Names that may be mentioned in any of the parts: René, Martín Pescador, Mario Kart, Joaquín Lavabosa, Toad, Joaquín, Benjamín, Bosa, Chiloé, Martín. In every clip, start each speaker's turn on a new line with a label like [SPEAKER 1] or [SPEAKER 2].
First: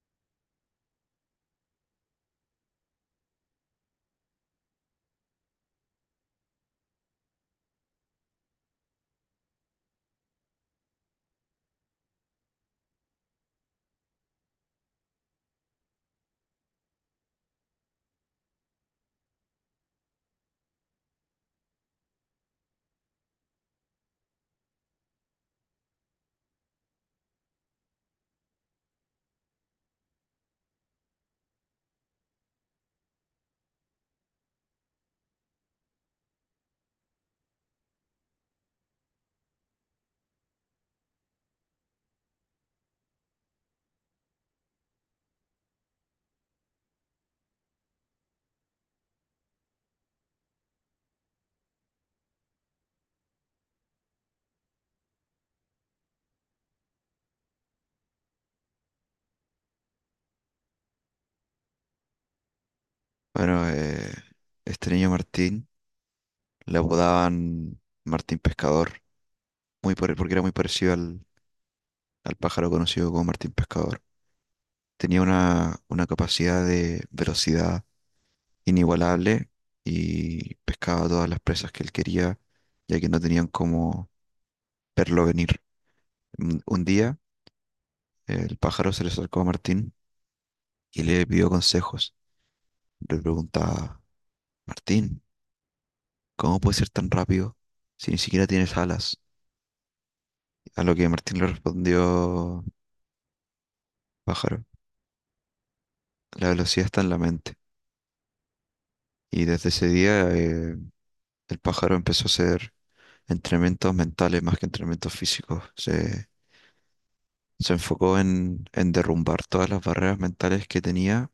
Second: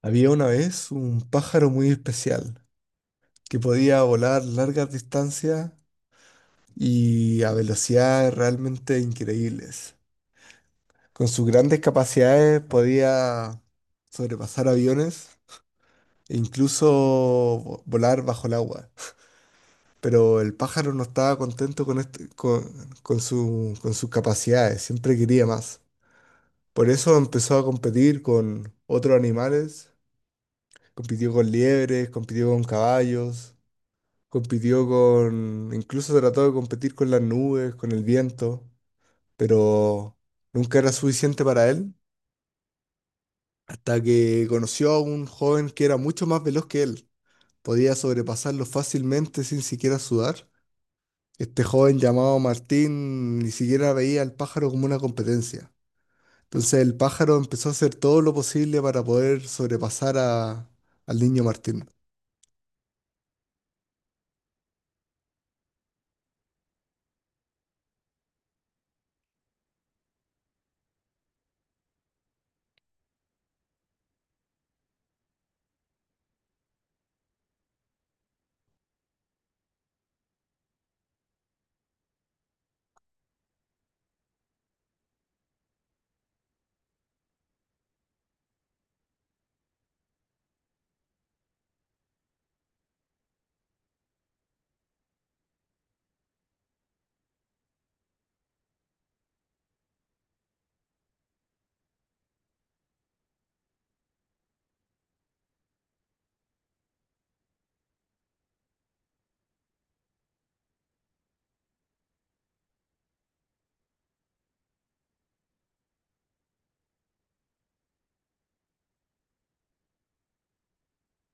[SPEAKER 1] Había una vez un pájaro muy especial que podía volar largas distancias y a velocidades realmente increíbles. Con sus grandes capacidades podía sobrepasar aviones e incluso volar bajo el agua. Pero el pájaro no estaba contento con, este- con su- con sus capacidades, siempre quería más. Por eso empezó a competir con otros animales, compitió con liebres, compitió con caballos. Compitió con, incluso trató de competir con las nubes, con el viento, pero nunca era suficiente para él, hasta que conoció a un joven que era mucho más veloz que él. Podía sobrepasarlo fácilmente sin siquiera sudar. Este joven llamado Martín ni siquiera veía al pájaro como una competencia. Entonces el pájaro empezó a hacer todo lo posible para poder sobrepasar al niño Martín.
[SPEAKER 2] Bueno, este niño Martín le apodaban Martín Pescador, porque era muy parecido al pájaro conocido como Martín Pescador. Tenía una capacidad de velocidad inigualable y pescaba todas las presas que él quería, ya que no tenían cómo verlo venir. Un día, el pájaro se le acercó a Martín y le pidió consejos. Le preguntaba, Martín, ¿cómo puedes ser tan rápido si ni siquiera tienes alas? A lo que Martín le respondió: Pájaro, la velocidad está en la mente. Y desde ese día el pájaro empezó a hacer entrenamientos mentales más que entrenamientos físicos. Se enfocó en derrumbar todas las barreras mentales que tenía,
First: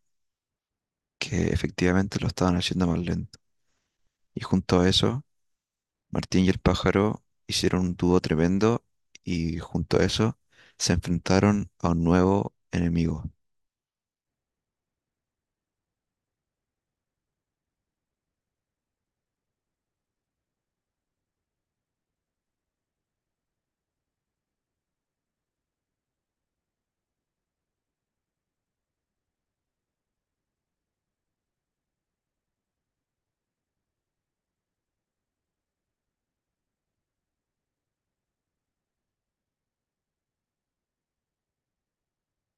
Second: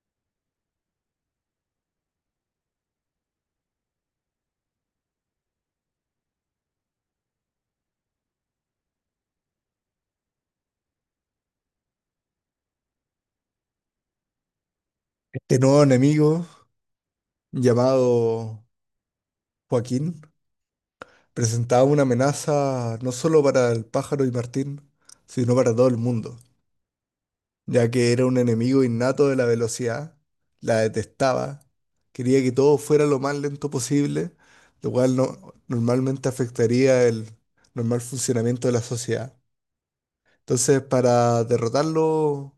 [SPEAKER 2] que efectivamente lo estaban haciendo más lento. Y junto a eso, Martín y el pájaro hicieron un dúo tremendo, y junto a eso se enfrentaron a un nuevo enemigo.
[SPEAKER 1] Este nuevo enemigo, llamado Joaquín, presentaba una amenaza no solo para el pájaro y Martín, sino para todo el mundo, ya que era un enemigo innato de la velocidad, la detestaba, quería que todo fuera lo más lento posible, lo cual no, normalmente afectaría el normal funcionamiento de la sociedad. Entonces, para derrotarlo,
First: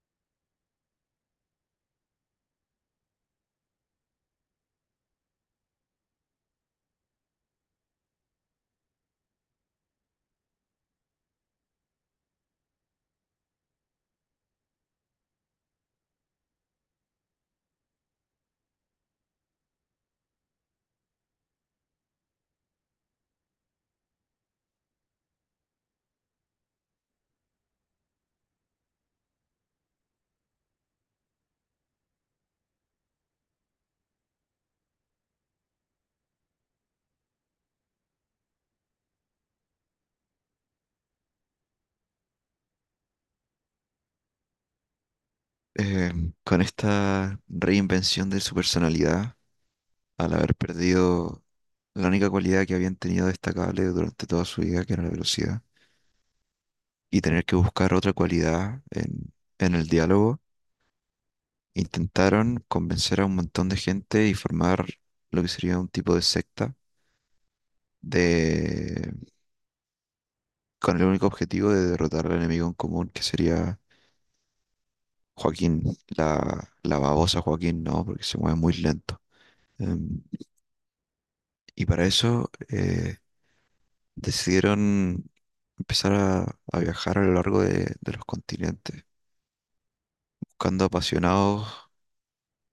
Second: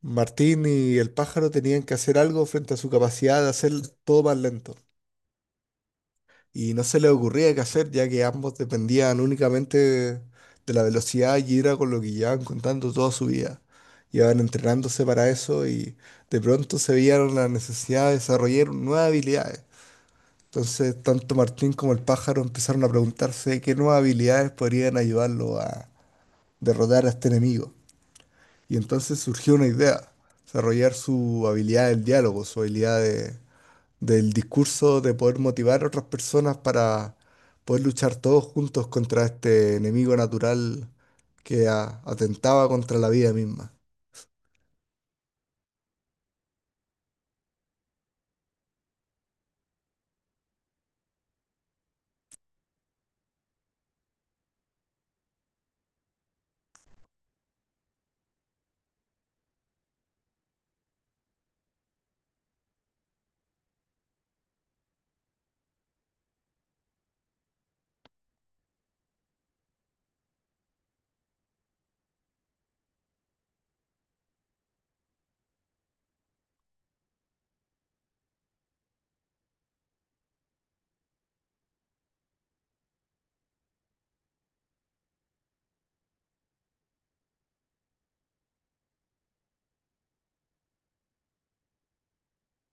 [SPEAKER 1] Martín y el pájaro tenían que hacer algo frente a su capacidad de hacer todo más lento, y no se le ocurría qué hacer, ya que ambos dependían únicamente de la velocidad y era con lo que llevaban contando toda su vida. Llevaban entrenándose para eso y de pronto se vieron la necesidad de desarrollar nuevas habilidades. Entonces, tanto Martín como el pájaro empezaron a preguntarse qué nuevas habilidades podrían ayudarlo a derrotar a este enemigo. Y entonces surgió una idea, desarrollar su habilidad del diálogo, su habilidad de, del discurso de poder motivar a otras personas para poder luchar todos juntos contra este enemigo natural que atentaba contra la vida misma.
[SPEAKER 2] Eh, con esta reinvención de su personalidad, al haber perdido la única cualidad que habían tenido destacable durante toda su vida, que era la velocidad, y tener que buscar otra cualidad en el diálogo, intentaron convencer a un montón de gente y formar lo que sería un tipo de secta de, con el único objetivo de derrotar al enemigo en común, que sería Joaquín, la babosa Joaquín, ¿no? Porque se mueve muy lento. Em, y para eso decidieron empezar a viajar a lo largo de los continentes, buscando apasionados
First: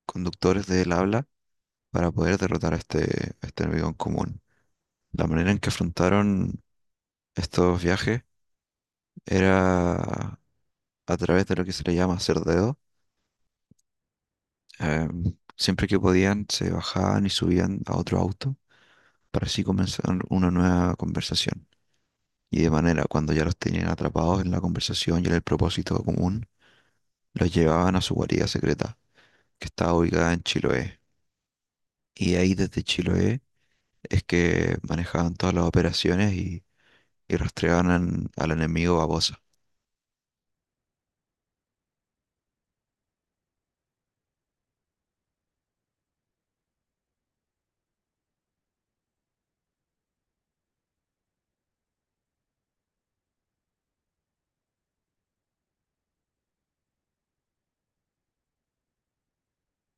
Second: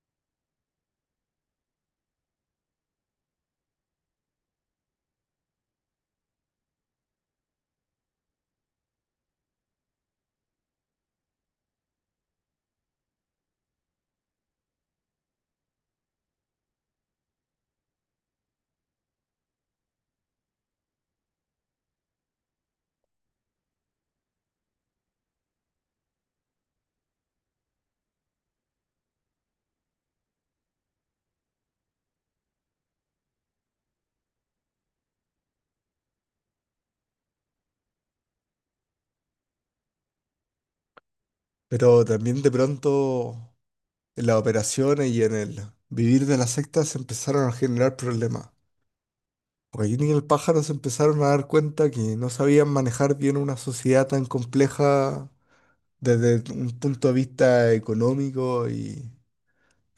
[SPEAKER 2] conductores del habla para poder derrotar a a este enemigo en común. La manera en que afrontaron estos viajes era a través de lo que se le llama hacer dedo. Em, Siempre que podían, se bajaban y subían a otro auto para así comenzar una nueva conversación. Y de manera, cuando ya los tenían atrapados en la conversación y en el propósito común, los llevaban a su guarida secreta, que estaba ubicada en Chiloé. Y de ahí, desde Chiloé, es que manejaban todas las operaciones y rastreaban al enemigo a Bosa.
[SPEAKER 1] Pero también de pronto en las operaciones y en el vivir de las sectas se empezaron a generar problemas. Joaquín y el pájaro se empezaron a dar cuenta que no sabían manejar bien una sociedad tan compleja desde un punto de vista económico y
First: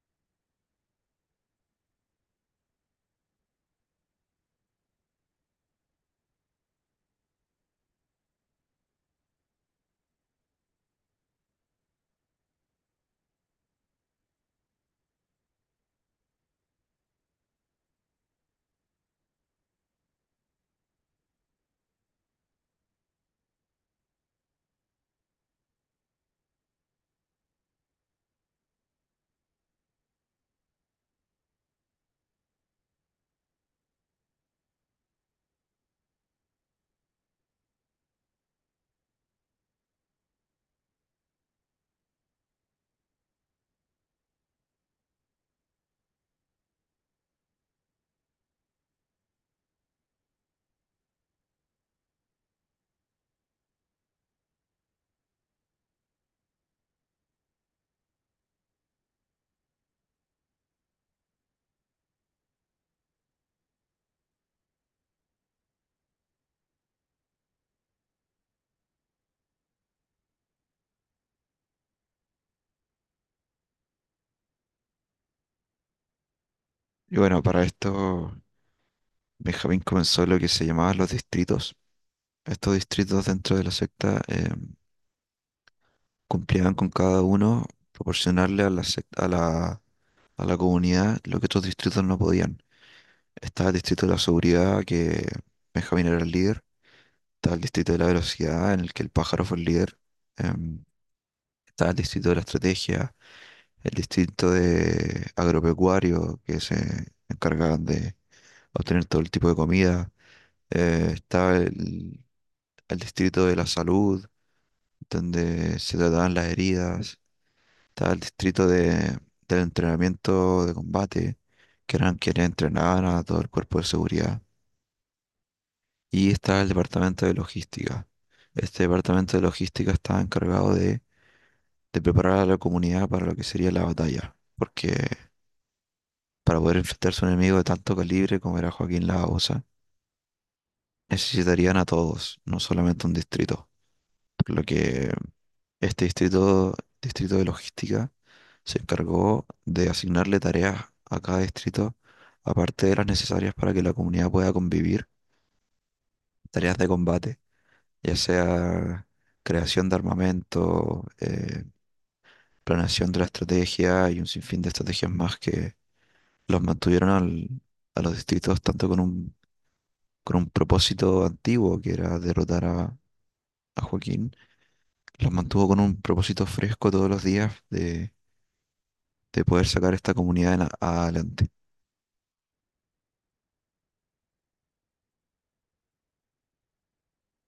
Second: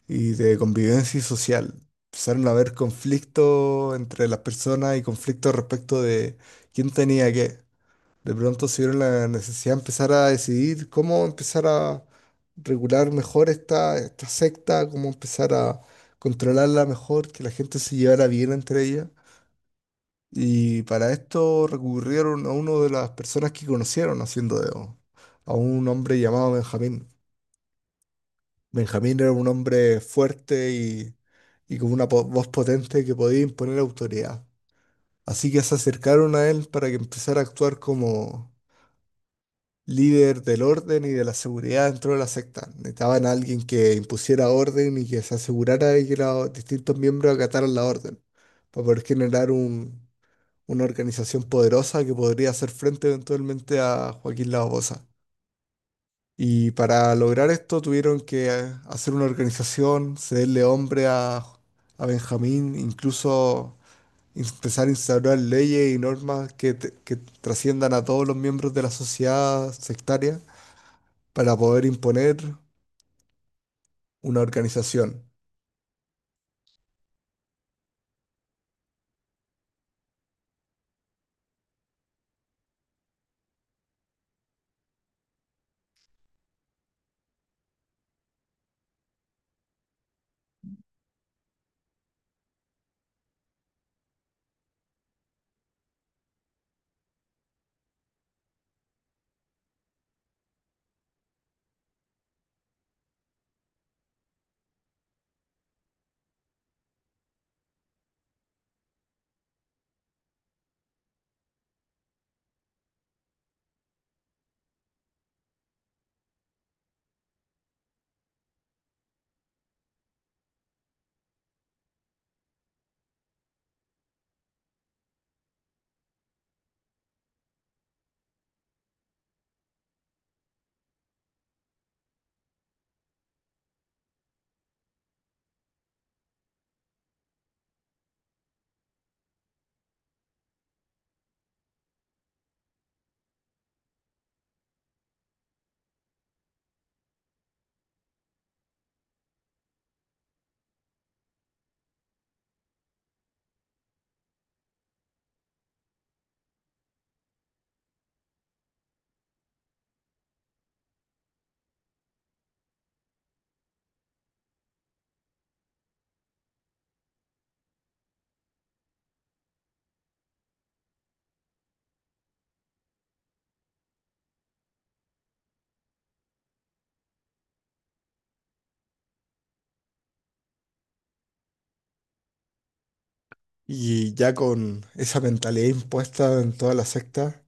[SPEAKER 1] y de convivencia y social. Empezaron a haber conflictos entre las personas y conflictos respecto de quién tenía qué. De pronto se vieron la necesidad de empezar a decidir cómo empezar a regular mejor esta secta, cómo empezar a controlarla mejor, que la gente se llevara bien entre ellas. Y para esto recurrieron a una de las personas que conocieron haciendo dedo, a un hombre llamado Benjamín. Benjamín era un hombre fuerte y con una voz potente que podía imponer autoridad. Así que se acercaron a él para que empezara a actuar como líder del orden y de la seguridad dentro de la secta. Necesitaban a alguien que impusiera orden y que se asegurara de que los distintos miembros acataran la orden, para poder generar una organización poderosa que podría hacer frente eventualmente a Joaquín Lavabosa. Y para lograr esto tuvieron que hacer una organización, cederle hombre a Benjamín, incluso empezar a instaurar leyes y normas que trasciendan a todos los miembros de la sociedad sectaria para poder imponer una organización.
[SPEAKER 2] Y bueno, para esto Benjamín comenzó lo que se llamaban los distritos. Estos distritos dentro de la secta cumplían con cada uno proporcionarle a a a la comunidad lo que otros distritos no podían. Estaba el distrito de la seguridad, que Benjamín era el líder. Estaba el distrito de la velocidad, en el que el pájaro fue el líder. Em, Estaba el distrito de la estrategia, el distrito de agropecuario, que se encargan de obtener todo el tipo de comida. Está el distrito de la salud, donde se trataban las heridas. Está el distrito del entrenamiento de combate, que eran quienes entrenaban a todo el cuerpo de seguridad. Y está el departamento de logística. Este departamento de logística estaba encargado de preparar a la comunidad para lo que sería la batalla, porque para poder enfrentarse a un enemigo de tanto calibre como era Joaquín Lagosa, necesitarían a todos, no solamente un distrito. Por lo que este distrito, distrito de logística, se encargó de asignarle tareas a cada distrito, aparte de las necesarias para que la comunidad pueda convivir, tareas de combate, ya sea creación de armamento, planeación de la estrategia y un sinfín de estrategias más que los mantuvieron a los distritos tanto con un propósito antiguo, que era derrotar a Joaquín. Los mantuvo con un propósito fresco todos los días de poder sacar esta comunidad en adelante.
[SPEAKER 1] Y ya con esa mentalidad impuesta en toda la secta,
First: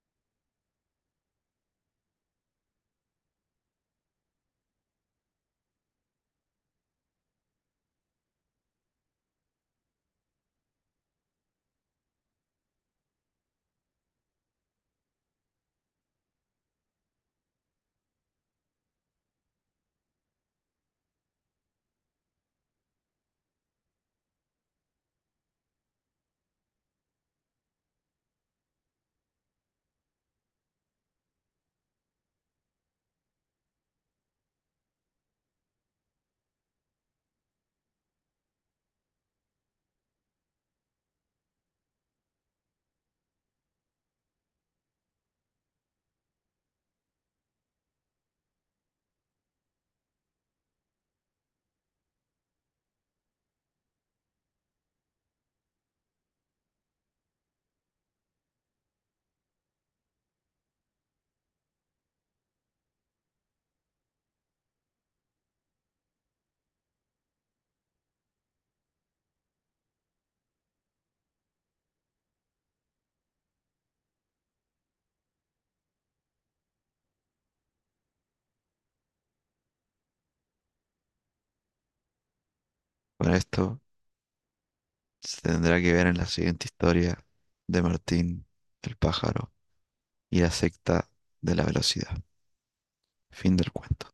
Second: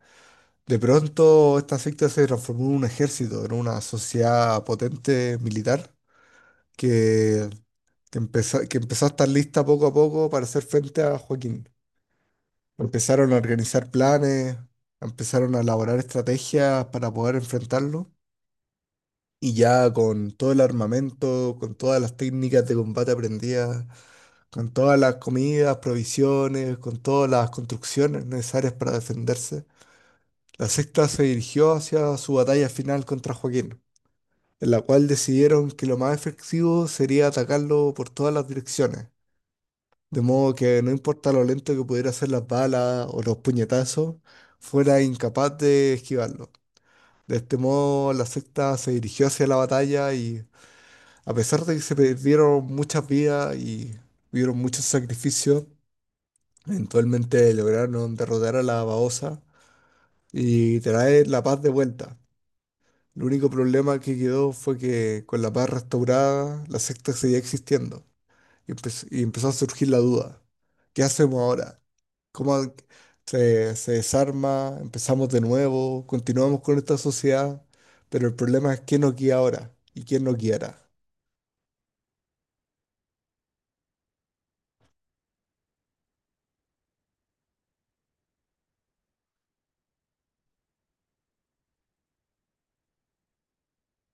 [SPEAKER 1] de pronto esta secta se transformó en un ejército, en una sociedad potente militar que que empezó a estar lista poco a poco para hacer frente a Joaquín. Empezaron a organizar planes, empezaron a elaborar estrategias para poder enfrentarlo. Y ya con todo el armamento, con todas las técnicas de combate aprendidas, con todas las comidas, provisiones, con todas las construcciones necesarias para defenderse, la sexta se dirigió hacia su batalla final contra Joaquín, en la cual decidieron que lo más efectivo sería atacarlo por todas las direcciones, de modo que no importa lo lento que pudiera ser las balas o los puñetazos, fuera incapaz de esquivarlo. De este modo, la secta se dirigió hacia la batalla y, a pesar de que se perdieron muchas vidas y hubieron muchos sacrificios, eventualmente lograron derrotar a la Baosa y traer la paz de vuelta. El único problema que quedó fue que con la paz restaurada, la secta seguía existiendo. Y, y empezó a surgir la duda. ¿Qué hacemos ahora? ¿Cómo se desarma? ¿Empezamos de nuevo? ¿Continuamos con esta sociedad? Pero el problema es quién nos guía ahora y quién nos guiará.
[SPEAKER 2] Bueno, esto se tendrá que ver en la siguiente historia de Martín, el pájaro y la secta de la velocidad. Fin del cuento.